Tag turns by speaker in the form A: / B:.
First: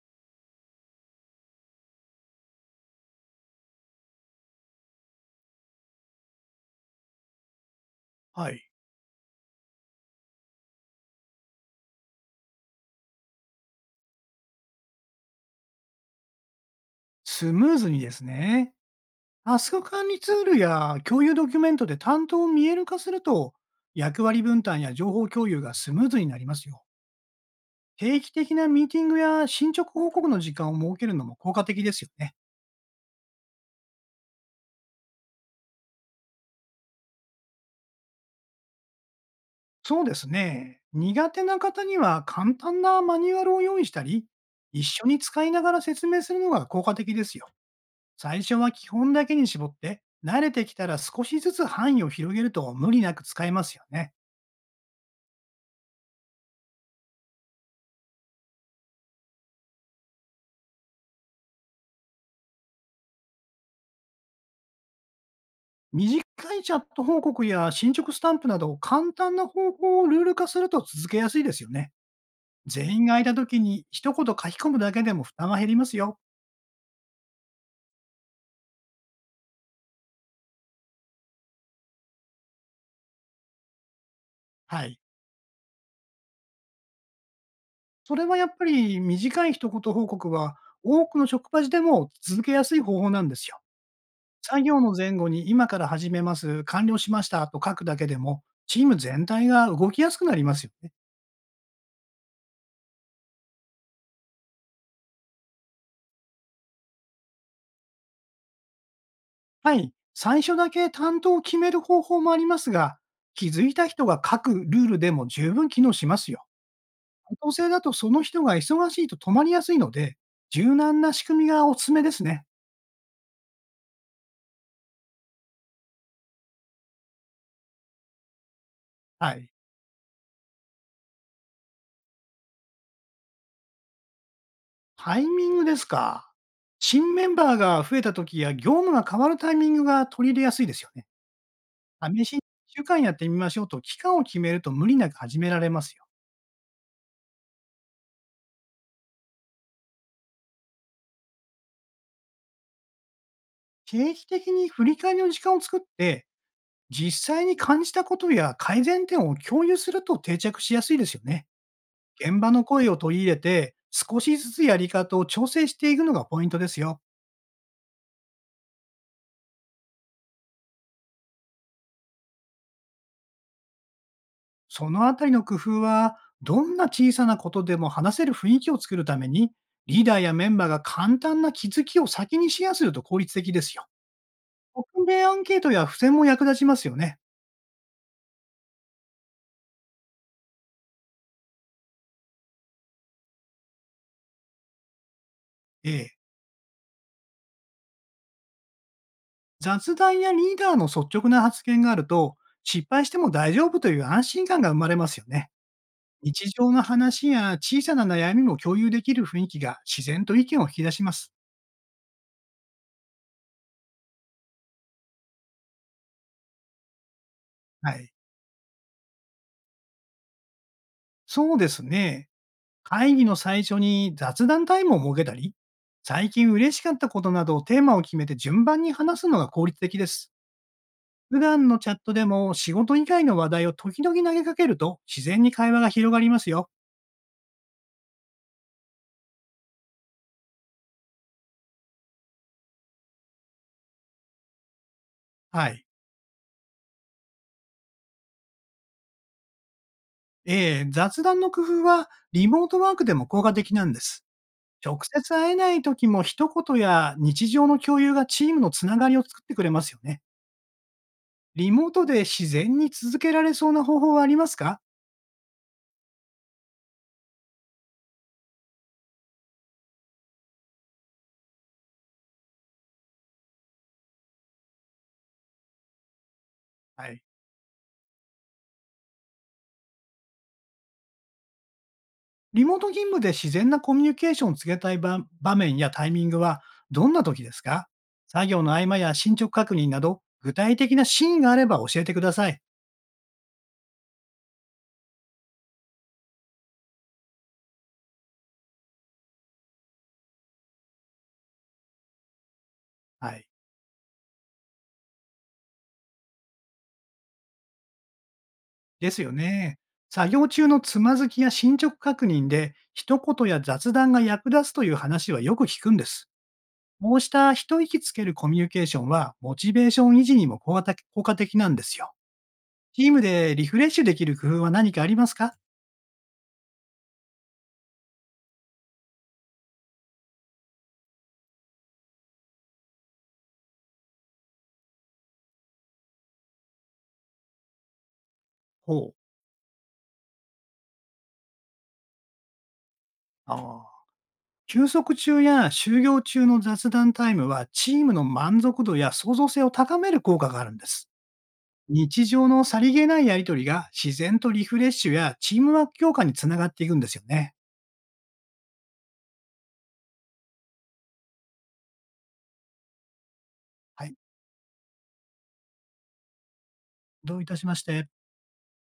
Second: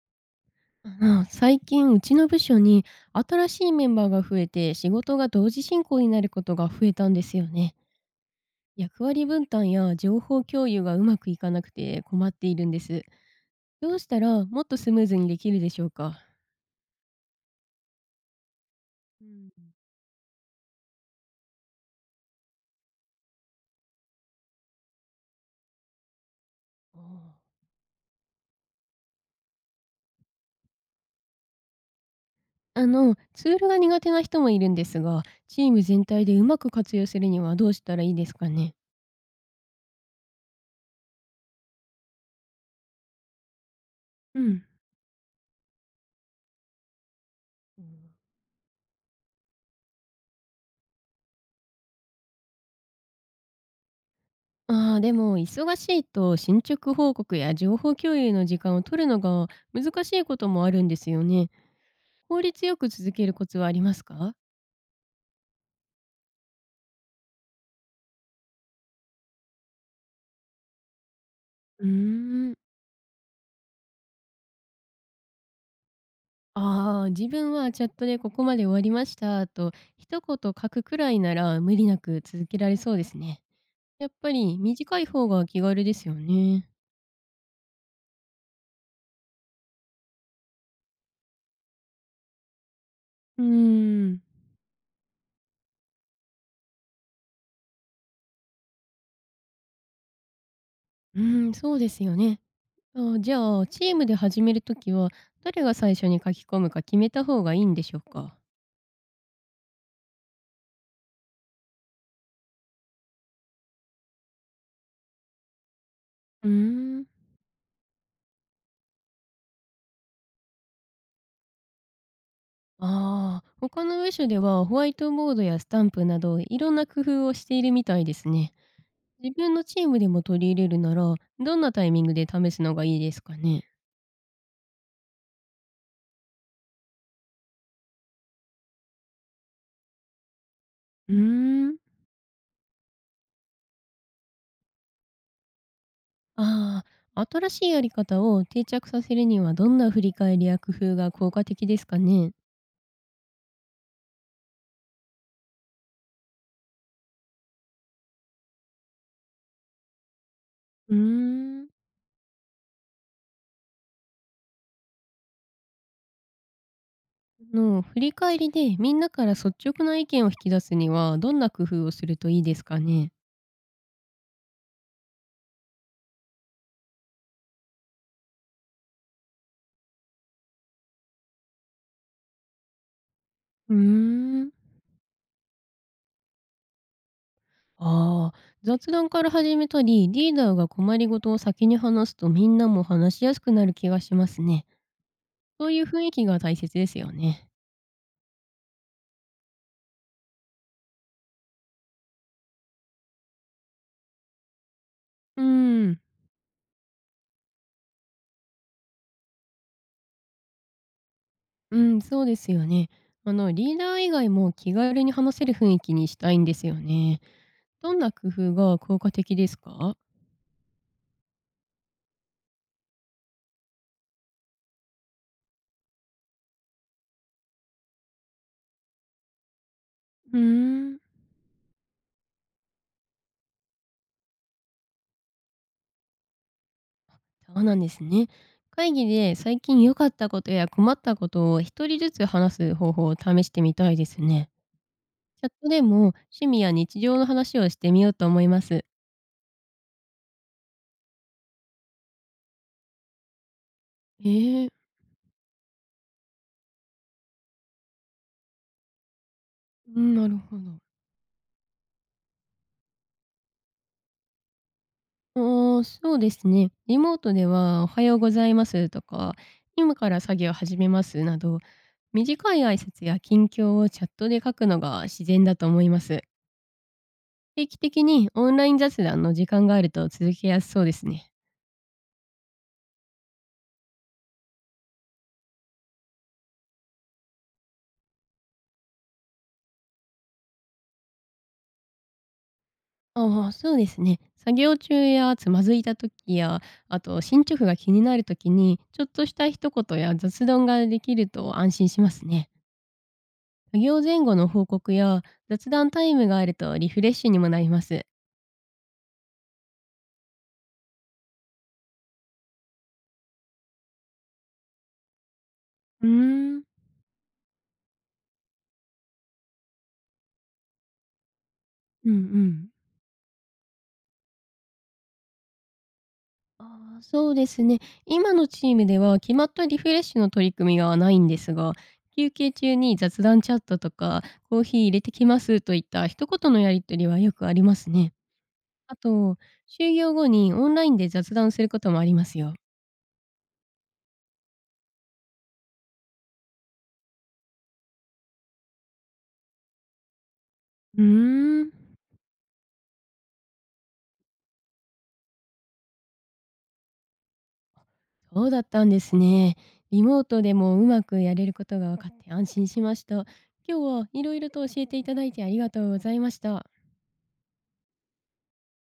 A: 最近うちの部署に新しいメンバーが増えて、仕事が同時進行になることが増えたんですよね。
B: はい。
A: 役割分担や情報共有がうまくいかなくて困っているんです。どうしたらもっとスムーズにできるでしょうか？
B: スムーズにですね、
A: うん。
B: タスク管理ツールや共有ドキュメントで担当を見える化すると、役割分担や情報共有がスムーズになりますよ。
A: おー。
B: 定期的なミーティングや進捗報告の時間を設けるのも効果的ですよね。
A: ツールが苦手な人もいるんですが、チーム全体でうまく活用するにはどうしたらいいですかね？
B: そうですね。苦手な方には簡単なマニュアルを用意したり、
A: うん。
B: 一緒に使いながら説明するのが効果的ですよ。最初は基本だけに絞って、慣れてきたら少しずつ範囲を広げると無理なく使えますよね。
A: ああ、でも忙しいと進捗報告や情報共有の時間を取るのが難しいこともあるんですよね。効率よく続けるコツはありますか？
B: 短いチャット報告や進捗スタンプなど、簡単な方法をルール化すると続けやすいですよ
A: うー
B: ね。
A: ん。
B: 全員が空いた時に一言書き込むだけでも負担が減りますよ。
A: ああー、自分はチャットで「ここまで終わりました」と一言書くくらいなら無理なく続けられそうですね。やっぱり
B: は
A: 短
B: い。
A: い方が気軽ですよね。
B: それはやっぱり短い一言報告は、多くの職場時でも続けやすい方法なんで
A: うー
B: すよ。
A: ん。
B: 作業の前後に今から始めます、完了しましたと書くだけでも、チーム全体が動きやすくなりますよね。
A: うーん、そうですよね。あ、じゃあ、チームで始めるときは誰が最初に書き込むか決めた方がいいんでしょうか？
B: はい。最初だけ担当を決める方法もありますが、気づいた人が書くルールでも十分機能しますよ。
A: うーん。
B: 女性だとその人が忙しいと止まりやすいので、柔軟な仕組みがおすすめですね。
A: ああ、他のウェシュではホワイトボードやスタンプなど、いろんな工夫をしているみたいですね。
B: は
A: 自
B: い。
A: 分のチームでも取り入れるなら、どんなタイミングで試すのがいいですかね。
B: タイミングですか。新メンバーが増えた時や業務が変わるタイミングが取り入れやすいですよね。
A: うーん。
B: 試しに1週間やってみましょうと期間を決めると無理なく始められますよ。
A: ああ、新しいやり方を定着させるにはどんな振り返りや工夫が効果的ですかね。
B: 定期的に振り返りの時間を作って、実際に感じたことや改善点を共有すると定着しやす
A: う
B: い
A: ー
B: ですよね。
A: ん。
B: 現場の声を取り入れて、少しずつやり方を調整していくのがポイントですよ。
A: の振り返りでみんなから率直な意見を引き出すには、どんな工夫をするといいですかね。
B: そのあたりの工夫は、どんな小さなことでも話せる雰囲気を作るために、リーダーやメンバーが簡単な気づきを先にシェアすると効率的で
A: う
B: す
A: ー
B: よ。
A: ん。
B: 匿名アンケートや付箋も役立ちますよね。
A: ああ、雑談から始めたり、リーダーが困りごとを先に話すと、みんなも話しやすくなる気がしますね。そういう
B: え
A: 雰囲
B: え。
A: 気が大切ですよね。
B: 雑談やリーダーの率直な発言があると、失敗しても大丈夫という安心感が生まれますよ
A: う
B: ね。
A: ん、
B: 日常の話や小さな悩みも共有できる雰囲気が自然と意見を引き出します。
A: うん、そうですよね。あの、リーダー以外も気軽に話せる雰囲気にしたいんですよね。
B: は
A: どん
B: い。
A: な工夫が効果的ですか？
B: そうですね。会議の最初に雑談タイムを設けたり、最近嬉しかったことなどをテーマを決めて順番に話すのが効率的です。
A: うーん、
B: 普段のチャットでも仕事以外の話題を時々投げかけると自然に会話が広がりますよ。
A: そうなんですね。会議で最近良かったことや困ったことを一人ずつ話す方法を試してみたいですね。チャッ
B: は
A: トで
B: い。
A: も趣味や日常の話をしてみようと思います。
B: 雑談の工夫はリモートワークでも効果的なんです。
A: ええ、
B: 直接会えない時も一言や日常の共有がチームのつながりを作ってくれますよ
A: うん、
B: ね。
A: なるほど。
B: リモートで自然に続けられそうな方法はありますか？
A: ああ、そうですね。リモートでは「おはようございます」とか「今から作業始めます」など、短い挨拶や近況をチャットで書くのが自然だと思います。
B: はい。
A: 定期的にオンライン雑談の時間があると続けやすそうですね。
B: リモート勤務で自然なコミュニケーションをつけたい場場面やタイミングはどんな時ですか？作業の合間や進捗確認など、具体的なシーンがあれば教えてください。
A: ああ、そうですね。作業中やつまずいた時や、あと進捗が気になる時に、ちょっとした一言や雑談ができると安心しますね。
B: はい。
A: 作業前後の報告や雑談タイムがあるとリフレッシュにもなります。
B: ですよね。作業中のつまずきや進捗確認で、一言や雑談が役立つという話はよく聞くんで
A: うー
B: す。
A: ん、
B: こうした一息つけるコミュニケーションは、モチベーション維持にも効果的効果的なんです
A: う
B: よ。
A: んうん。
B: チームでリフレッシュできる工夫は何かありますか？
A: あーそうですね。今のチームでは決まったリフレッシュの取り組みがないんですが、休憩中に雑談チャットとか「コーヒー入れてきます」といった一言のやり取りはよくありますね。あ
B: ほう。
A: と、就業後にオンラインで雑談することもありますよ。
B: ああ。休息中や就業中の雑談タイムは、チームの満足度や創造性を高める効果があるんで
A: う
B: す。
A: ーん。
B: 日常のさりげないやりとりが、自然とリフレッシュやチームワーク強化につながっていくんですよね。
A: そうだったんですね。リモートでもうまくやれることが分かって安心しました。今日
B: は
A: は
B: い。
A: いろいろと教えていただいてありがとうございました。
B: どういたしまして。